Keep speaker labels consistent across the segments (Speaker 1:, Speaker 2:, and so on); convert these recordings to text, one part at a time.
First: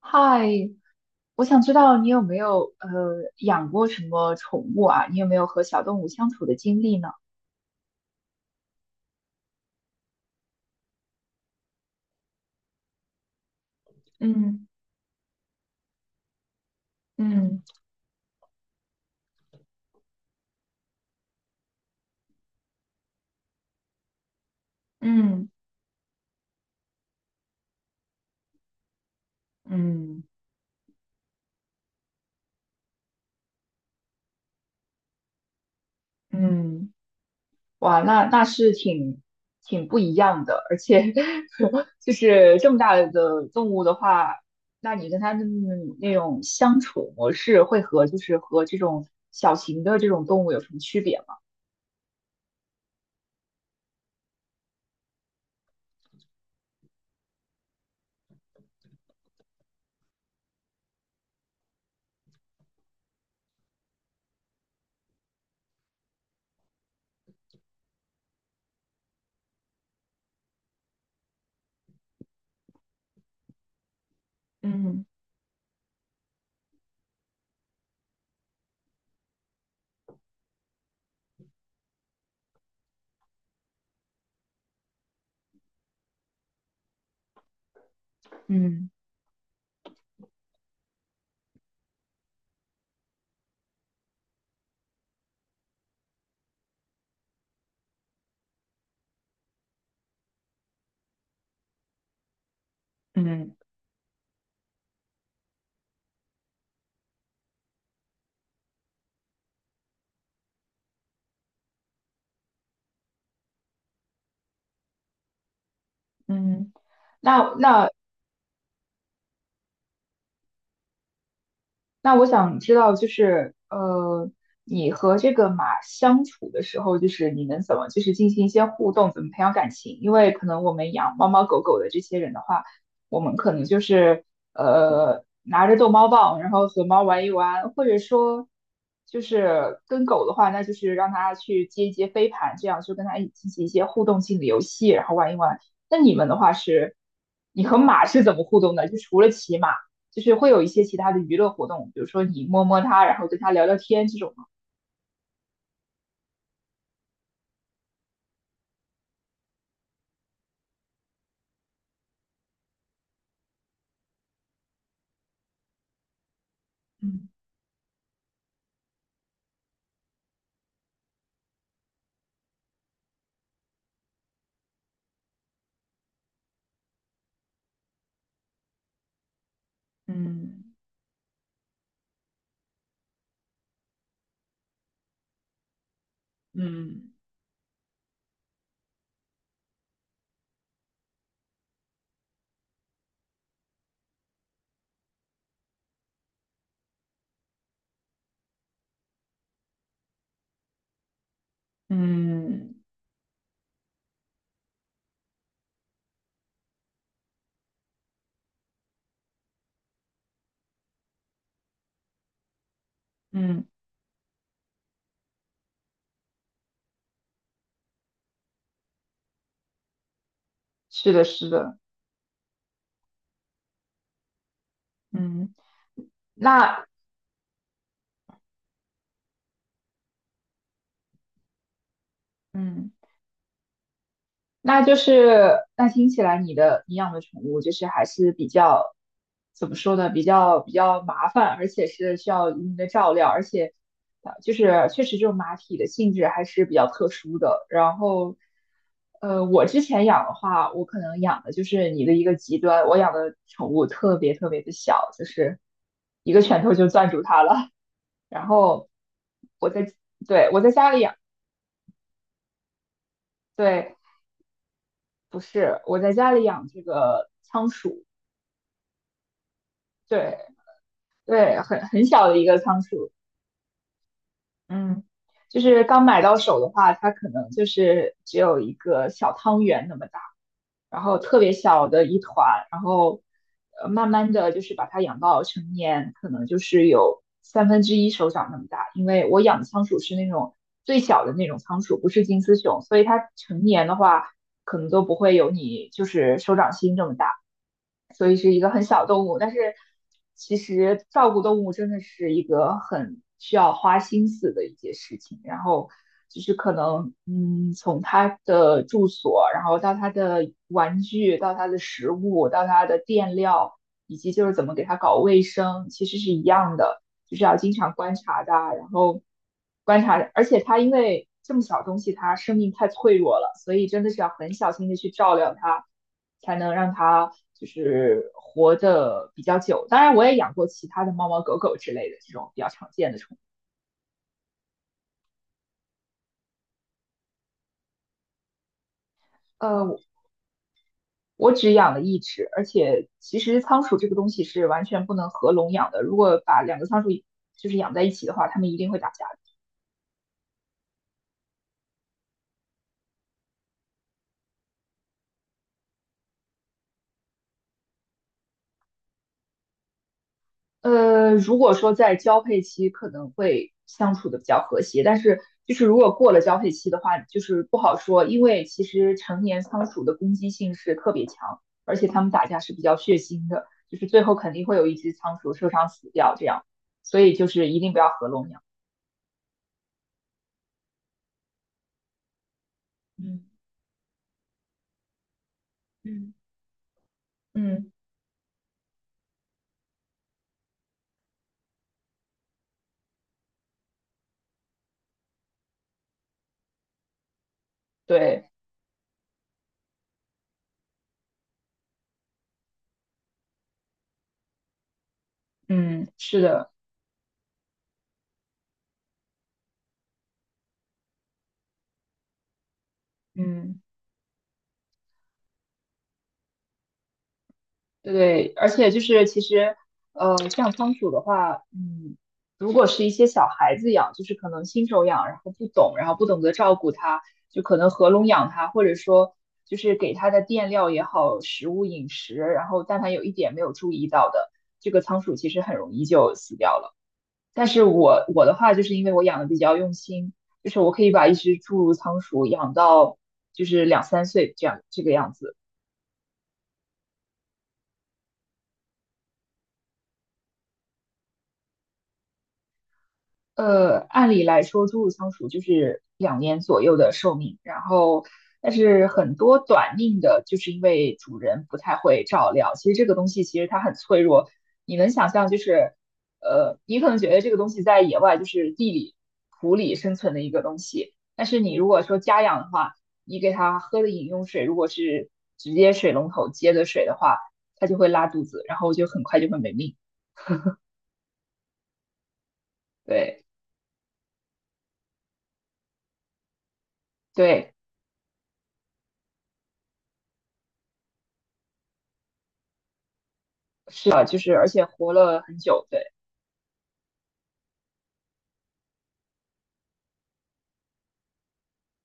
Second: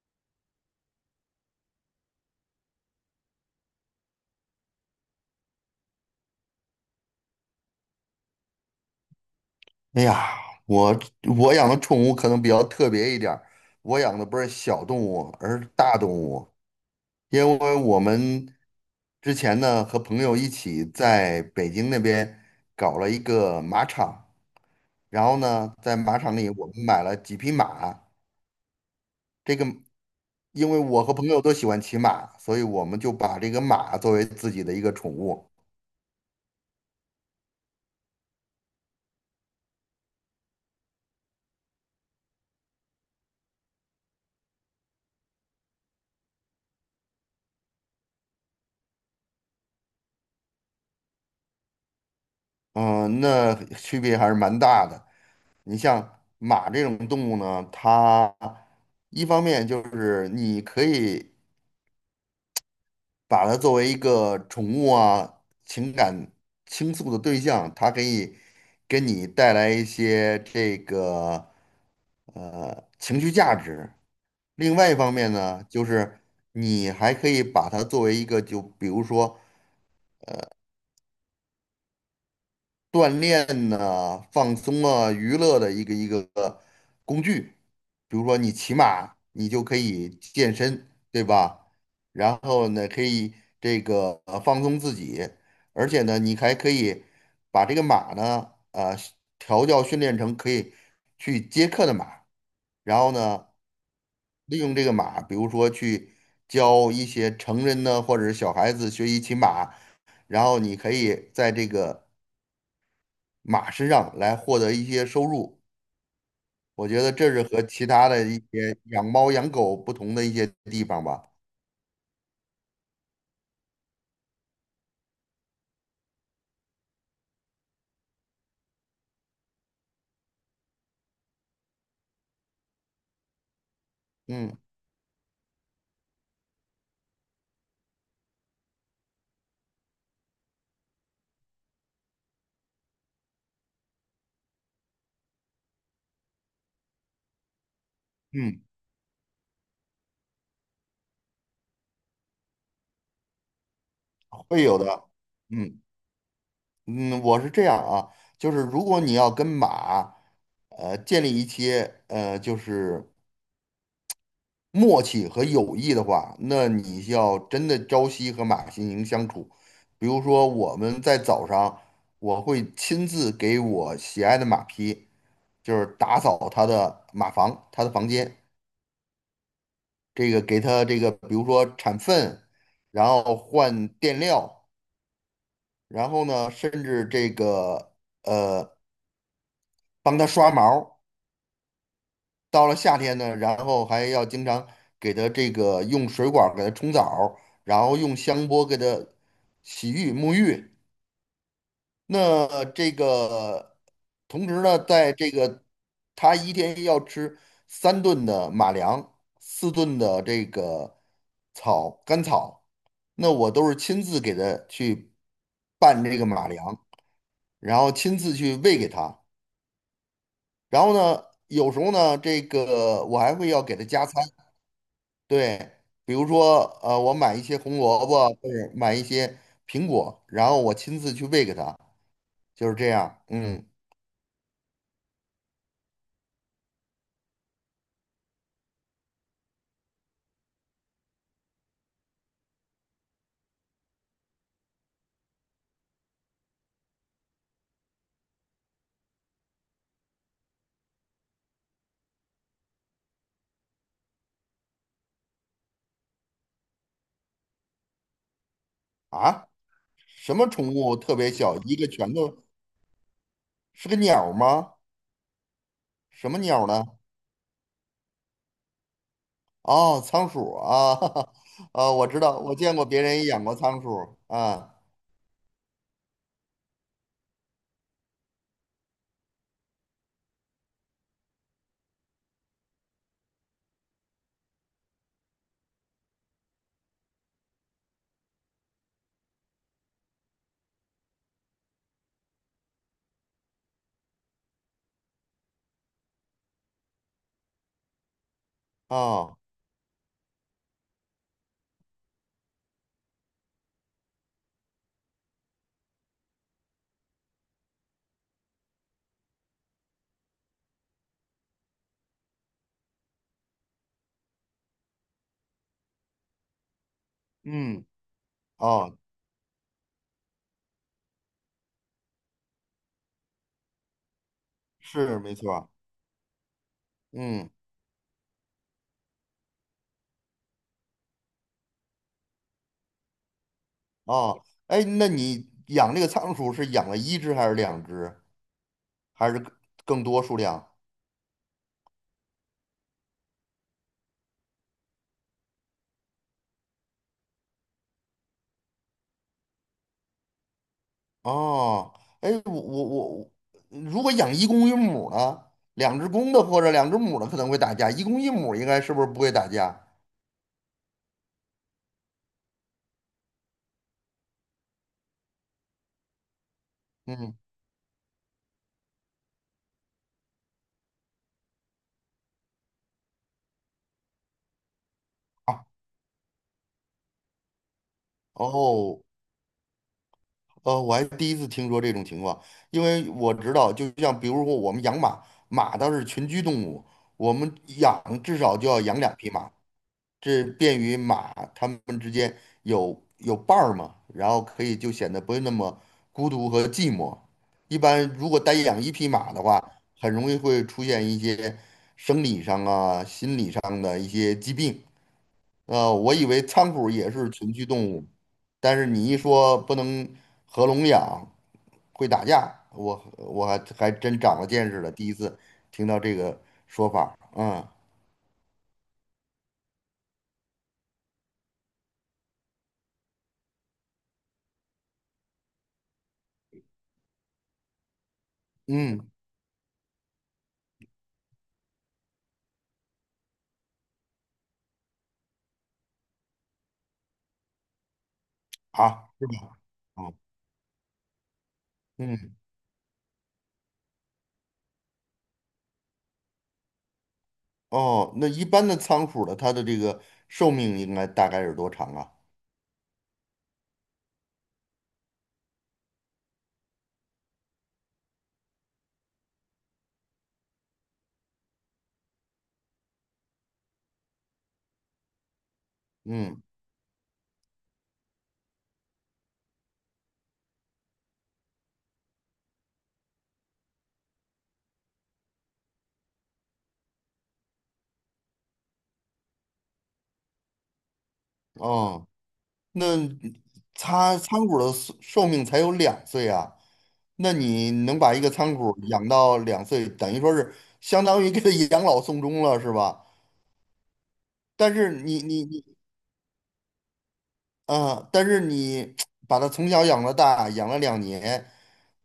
Speaker 1: 嗨，我想知道你有没有养过什么宠物啊？你有没有和小动物相处的经历呢？
Speaker 2: 哎呀，我我养的宠物可能比较特别一点儿，我养的不是
Speaker 1: 嗯。
Speaker 2: 小动物，而是大动物。因
Speaker 1: 嗯。
Speaker 2: 为我们之前呢和朋友一起在北京那边搞了一个马场，然后
Speaker 1: 嗯。
Speaker 2: 呢在马场里我们买了几匹马。这个
Speaker 1: 嗯。
Speaker 2: 因为我和朋友都喜欢骑马，所以我们就把这个马作为自己的一个宠物。
Speaker 1: 嗯。哇，那是挺不一样的，而且 就是这么大的动物的话，那你跟它们那种相处模式会和就是和这种小型的这种动物有什么区别吗？
Speaker 2: 嗯，那区别还是蛮大的。你像马这种动物呢，它一方面就是你可以把它作为一个宠物啊，情感倾诉的对象，它可以给你带来一些情绪价值。另外一
Speaker 1: 嗯。
Speaker 2: 方面呢，就是你还可以把它作为一个，就比如说，锻炼呢，放松啊、娱乐的一个工具。比如说你骑
Speaker 1: 嗯。
Speaker 2: 马，你就可以健身，对吧？然后呢，可以放松自己，而且呢，你还可以把这个马呢，调教训练成可以去接客的马，然后呢，
Speaker 1: 嗯。
Speaker 2: 利用这个马，比如说去教一些成人呢，或者是小孩子学习骑马，然后你可以在这个。马身上来获得一些收入。
Speaker 1: 嗯。
Speaker 2: 我觉得这是
Speaker 1: 那
Speaker 2: 和其
Speaker 1: 那
Speaker 2: 他的一些养猫养狗不同的一些地方吧。
Speaker 1: 那我想知道，就是，你和这个马相处的时候，就是你们怎么就是进行一些互动，怎么培养感情？因为可能我们养猫猫狗狗的这些人的话，我们可能就是
Speaker 2: 嗯
Speaker 1: 拿着逗猫棒，然后和猫玩一玩，或者说就是跟狗的话，那就是让它去接一接飞盘，这样就跟它一起进行一些互动性的游戏，然后玩一玩。那你们的话是，你和马是怎么互
Speaker 2: 嗯，
Speaker 1: 动的？就除了骑马。就是会有一些其他的娱乐活动，比如说你摸摸它，然后跟它聊聊天这种吗？
Speaker 2: 会有的。嗯嗯，我是这样啊，就是如果你要跟马，建立一些就是默契和友谊的话，那你
Speaker 1: 嗯。
Speaker 2: 要真的朝夕和马心营相处。比如说，我们在早上，我会亲自给我喜爱的马匹，就是打扫它的马房、它的房间，给
Speaker 1: 嗯。
Speaker 2: 它比如说铲粪，然后换垫料，然后呢，甚至
Speaker 1: 嗯。
Speaker 2: 呃，帮它刷毛。到了夏天呢，然后还要经常给它这个用水管儿给它冲澡儿，然后用香波给它洗浴沐浴。那
Speaker 1: 嗯。
Speaker 2: 这个同时呢，在它一天要吃三顿的马粮，四顿的这个草干草，那我
Speaker 1: 嗯，
Speaker 2: 都是亲自给它去拌这个马粮，然后亲自去喂给它。然后
Speaker 1: 是
Speaker 2: 呢，
Speaker 1: 的，是
Speaker 2: 有
Speaker 1: 的，
Speaker 2: 时候呢，这个我还会要给它加餐。
Speaker 1: 嗯，
Speaker 2: 对，比如说，
Speaker 1: 那
Speaker 2: 我买一些红萝卜，或者买一些苹果，然后我亲自去喂给它，就是这
Speaker 1: 嗯。
Speaker 2: 样。嗯，
Speaker 1: 那就是那听起来你的你养的宠物就是还是比较怎么说呢？比较麻烦，而且是需要一定的照料，而且啊，就是确实这种马匹的性质还是比较特殊的。然后，我之前养的话，我可能养的就是你的一个极端，我养的宠物特别特别的小，就是一个拳头就攥住它了。然后
Speaker 2: 啊，
Speaker 1: 我在
Speaker 2: 什么
Speaker 1: 对我在
Speaker 2: 宠
Speaker 1: 家
Speaker 2: 物
Speaker 1: 里养，
Speaker 2: 特别小？一个拳头是
Speaker 1: 对，
Speaker 2: 个鸟儿吗？
Speaker 1: 不是我在
Speaker 2: 什
Speaker 1: 家
Speaker 2: 么
Speaker 1: 里
Speaker 2: 鸟
Speaker 1: 养
Speaker 2: 儿
Speaker 1: 这
Speaker 2: 呢？
Speaker 1: 个仓鼠。
Speaker 2: 哦，仓
Speaker 1: 对，
Speaker 2: 鼠啊，
Speaker 1: 对，很
Speaker 2: 啊，我知
Speaker 1: 小的
Speaker 2: 道，
Speaker 1: 一
Speaker 2: 我
Speaker 1: 个
Speaker 2: 见
Speaker 1: 仓
Speaker 2: 过别
Speaker 1: 鼠，
Speaker 2: 人也养过仓鼠啊。
Speaker 1: 嗯，就是刚买到手的话，它可能就是只有一个小汤圆那么大，然后特别小的一团，然后慢慢的就是把它养到成年，可能就是有三分之一手掌那么大，因为我养的仓鼠是那种最小的那种仓鼠，不是金丝熊，所以它成年的话可能都不会有你就是手掌心这么大。所以是一个很小动
Speaker 2: 哦，
Speaker 1: 物。但是其实照顾动物真的是一个很需要花心思的一件事情。然后就是可能，嗯，从它的住所，然后到它的玩具，到它的食物，到它的垫料，以及就是怎么给它搞卫生，其实是一样的，就是要经
Speaker 2: 嗯，
Speaker 1: 常观察它，然
Speaker 2: 哦，
Speaker 1: 后观察，而且它因为。这么小东西，它生命太脆弱了，所以真的是要很小心的去
Speaker 2: 是
Speaker 1: 照
Speaker 2: 没错
Speaker 1: 料
Speaker 2: 儿。
Speaker 1: 它。才能让它
Speaker 2: 嗯，
Speaker 1: 就是活得比较久。当然，我也养过其他的猫猫狗狗之类的这种比较常见的宠物。
Speaker 2: 哦，哎，那你养这个仓鼠是养了一只还是两只，还是更
Speaker 1: 呃，
Speaker 2: 更多数量？
Speaker 1: 我只养了一只，而且其实仓鼠这个东西是完全不能合笼养的。如果把两个仓鼠就是养在一起的话，它们一定会打架。
Speaker 2: 哦，哎，我我我，如果养一公一母呢，两只公的或者两只母的可能会打架，一公一母应该是不是不会打架？
Speaker 1: 如果说在交配期可能会相处的比较和谐，但是就是如果过了交配期的话，
Speaker 2: 嗯，
Speaker 1: 就是不好说，因为其实成年仓鼠的攻击性是特别强，而且它们打架是比较血腥的，就是最后肯定会有一只仓鼠
Speaker 2: 啊，
Speaker 1: 受伤死掉这样，所以就是一定不要合笼养。
Speaker 2: 哦，我还第一次听说这种情况，因为我
Speaker 1: 嗯。
Speaker 2: 知道，就像比如说我们养马，马它是群
Speaker 1: 嗯，
Speaker 2: 居动物，我们
Speaker 1: 嗯，
Speaker 2: 养至少就要养两匹马，这便于马它们之间有伴儿嘛，然后可以就显得不会那么孤独和寂寞。一般如果
Speaker 1: 对，
Speaker 2: 单养一匹马的话，很容易会出现一些生理上啊、心理上的一些疾病。
Speaker 1: 嗯，
Speaker 2: 我以
Speaker 1: 是
Speaker 2: 为
Speaker 1: 的，
Speaker 2: 仓鼠也是群居动物，但是你一说不能合笼养，会打架，我我还
Speaker 1: 嗯。
Speaker 2: 还真长了见识了，第一次听到这个说法儿。嗯
Speaker 1: 对，而且就是其实，像仓鼠的话，嗯，如果是一些小孩子养，就是可能新手养，然后不懂，然后不懂得照顾它，就可能合笼养它，或者
Speaker 2: 嗯，
Speaker 1: 说就是给它的垫料也好，食物饮食，然后但凡有一点没有注意到的，这个仓鼠其实很容易就死掉了。但是我的话，就是因为
Speaker 2: 好，
Speaker 1: 我
Speaker 2: 是
Speaker 1: 养的比
Speaker 2: 吧？
Speaker 1: 较用
Speaker 2: 嗯
Speaker 1: 心，就是我可以把一只侏儒仓
Speaker 2: 嗯。
Speaker 1: 鼠养到就是两三岁这样这个样子。
Speaker 2: 哦，那一般的仓鼠的，它的这个寿命应该大概是多长啊？
Speaker 1: 按理来说，猪乳仓鼠就是两年左右的寿命，然后但是很多短命的，就是因为主人不太会照料。其实这个东西其实它很脆弱，你能想象就是，
Speaker 2: 嗯，
Speaker 1: 你可能觉得这个东西在野外就是地里、土里生存的一个东西，但是你如果说家养的话，你给它喝的饮用水如果是直接水龙头接的水的话，它就会拉肚子，然后就很快就会没命。
Speaker 2: 哦，那
Speaker 1: 对。
Speaker 2: 它仓鼠的寿命才有两岁啊，那你
Speaker 1: 对
Speaker 2: 能把一个仓鼠养到两岁，等于说是相当于给它养老送终了，是吧？
Speaker 1: 是啊，就是而
Speaker 2: 但
Speaker 1: 且
Speaker 2: 是
Speaker 1: 活
Speaker 2: 你
Speaker 1: 了
Speaker 2: 你
Speaker 1: 很
Speaker 2: 你
Speaker 1: 久，对，
Speaker 2: 但是你把它从小养到大，养了2年，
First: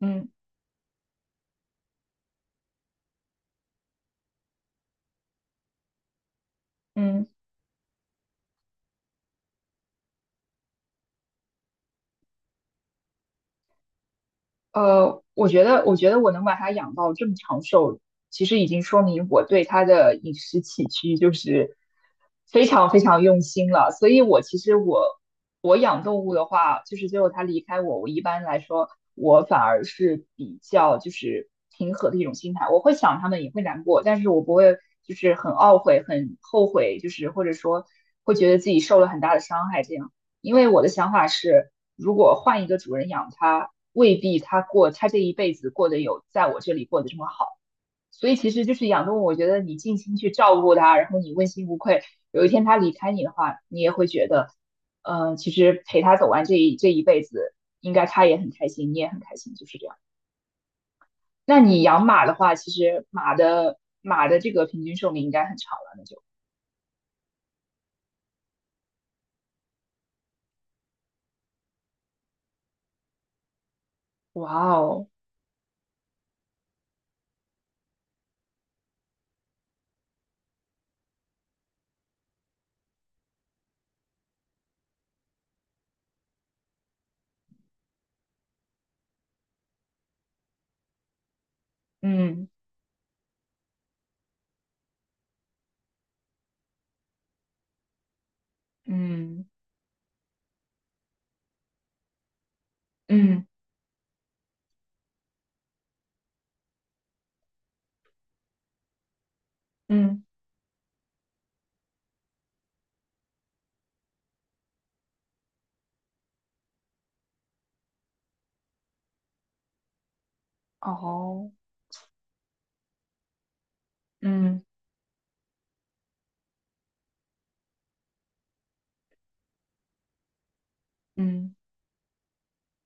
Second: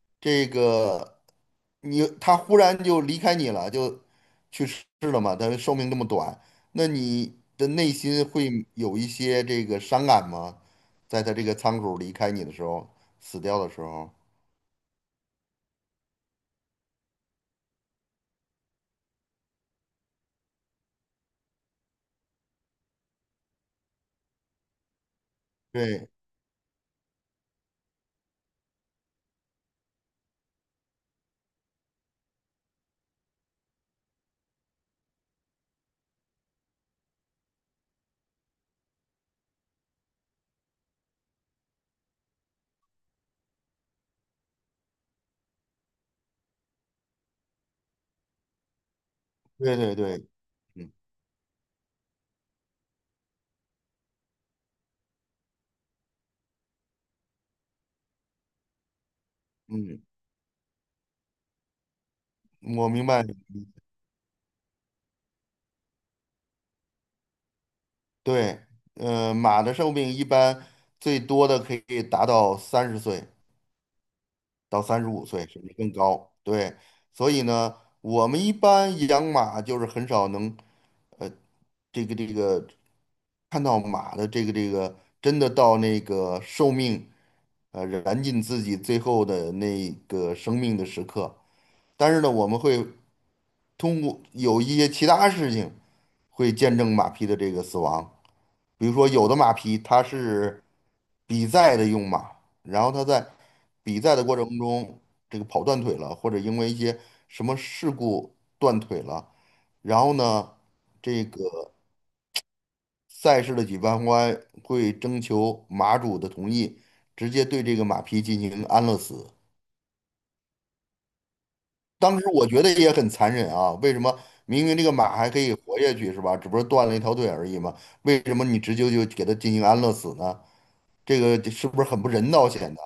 Speaker 1: 嗯。
Speaker 2: 这个你它忽然就离开你了，就去世了嘛，它寿命这么短，那
Speaker 1: 嗯，
Speaker 2: 你的内心会有一些这个伤感吗？在它这个仓鼠离开你的时候，死掉的时候，
Speaker 1: 我觉得我能把它养到这么长寿，其实已经说明我对它的饮食起居就是非常非常用心了。所以我其实我养
Speaker 2: 对，
Speaker 1: 动物的话，就是最后它离开我，我一般来说我反而是比较就是平和的一种心态，我会想它们，也会难过，但是我不会就是很懊悔、很后悔，就是或者说会觉得自己受了很大的伤害这样。因为我的想法是，如果换一个主人养它，未必它过它这一辈子过得有在我这里过得这么好。所以其实就是养动物，我觉得你
Speaker 2: 对对
Speaker 1: 尽心
Speaker 2: 对，
Speaker 1: 去照顾
Speaker 2: 嗯
Speaker 1: 它，然后你问心无愧，有一天它离开你的话，你也会觉得，其实陪它走完这一辈子，应该它也很开心，你也很开心，就是这样。
Speaker 2: 嗯，
Speaker 1: 那你养马的话，其
Speaker 2: 我
Speaker 1: 实
Speaker 2: 明白，
Speaker 1: 马的这个平均寿命应该很长了，那就。
Speaker 2: 对，马的寿命一般最多的可以达到30岁。
Speaker 1: 哇
Speaker 2: 到三十
Speaker 1: 哦，
Speaker 2: 五岁，甚至更高。对，所以呢，我们一般养马就是很少能，呃，这个这个看到马的真的到那个寿命，燃尽自己最后的那个生命的时刻。但是呢，
Speaker 1: 嗯。
Speaker 2: 我们会通过有一些其他事情，会见证马匹的这个死亡。比如说有的
Speaker 1: 嗯。
Speaker 2: 马匹它是比赛的用马，然后它在
Speaker 1: 嗯。
Speaker 2: 比赛的过程中跑断腿了，或者因为一些什么事故断腿了，然后
Speaker 1: 嗯，
Speaker 2: 呢，这个赛事的举办方会征求马主的同意，直接对这个马匹进行安乐死。
Speaker 1: 哦，
Speaker 2: 当时我觉得也很残忍啊，为什么
Speaker 1: 嗯。
Speaker 2: 明明这个马还可以活下去是吧？只不过断了一条腿而已嘛，为什么你直接就给他进行安乐死呢？这个
Speaker 1: 嗯。
Speaker 2: 是不是很不人道显得？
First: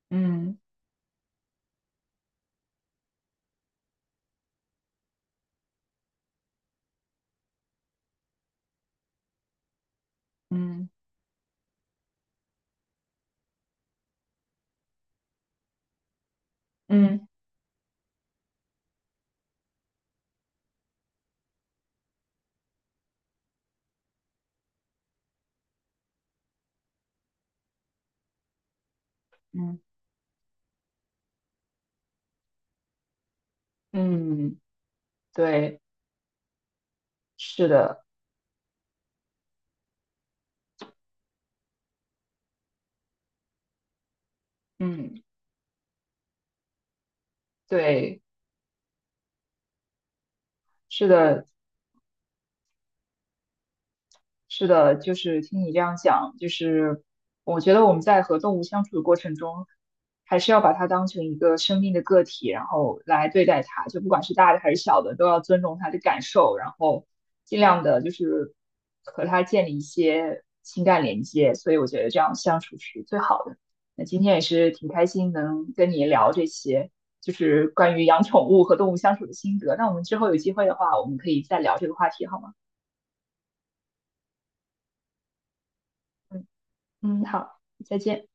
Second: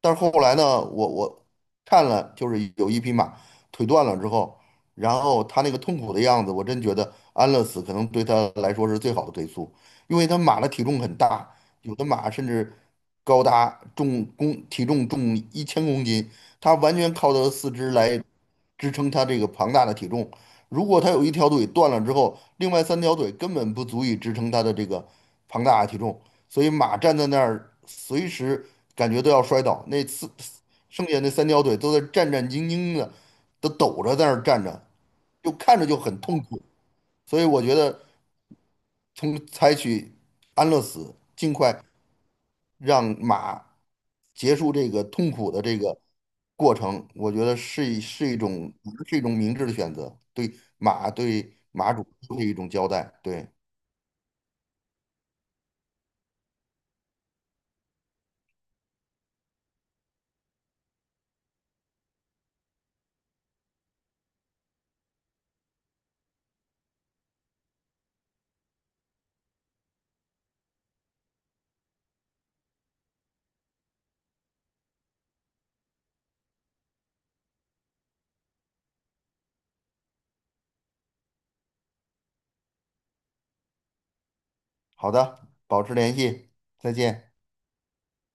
Speaker 2: 但是后来
Speaker 1: 嗯。
Speaker 2: 呢，我看了，就是有一匹马腿断了之后，然后它那个痛苦的样子，我真觉得安乐死可能对它来说是最好的归宿，因为它马的体
Speaker 1: 嗯。
Speaker 2: 重很大，有的马甚至高达重公体重重1000公斤，它完全
Speaker 1: 嗯。
Speaker 2: 靠它的四肢来支撑它这个庞大的体重。如果它有一条腿断了之后，另外三条腿根本不足以支撑它的这个庞大的体重。所以马站在那儿，随时感觉都要摔
Speaker 1: 嗯。
Speaker 2: 倒。剩下那三条腿都在战战兢兢的，都抖着在那儿
Speaker 1: 嗯，嗯
Speaker 2: 站着，就看
Speaker 1: 对，
Speaker 2: 着就很痛苦。所以我
Speaker 1: 是
Speaker 2: 觉得，
Speaker 1: 的，
Speaker 2: 从采取安乐死，尽快让马结束这个
Speaker 1: 嗯，
Speaker 2: 痛苦的这个过程，我觉得是一
Speaker 1: 对，
Speaker 2: 是一种是一种明智的选择，对
Speaker 1: 是
Speaker 2: 马
Speaker 1: 的，
Speaker 2: 对马主都是一种交代。对，
Speaker 1: 是的，就是听你这样讲，就是我觉得我们在和动物相处的过程中，还是要把它当成一个生命的个体，然后来对待它，就不管是大的还是小的，都要尊重它的感受，然后尽量的就是和它建立一些情感连接。所以我觉得这样相处是最好的。那今天也是挺开心能跟你聊这些，就是关于养宠物和动物相处的心得。那我们之后有机会的话，我们可以再聊这个话题，好吗？
Speaker 2: 好的，保持联
Speaker 1: 嗯。
Speaker 2: 系，再
Speaker 1: 嗯，
Speaker 2: 见。
Speaker 1: 好。再见。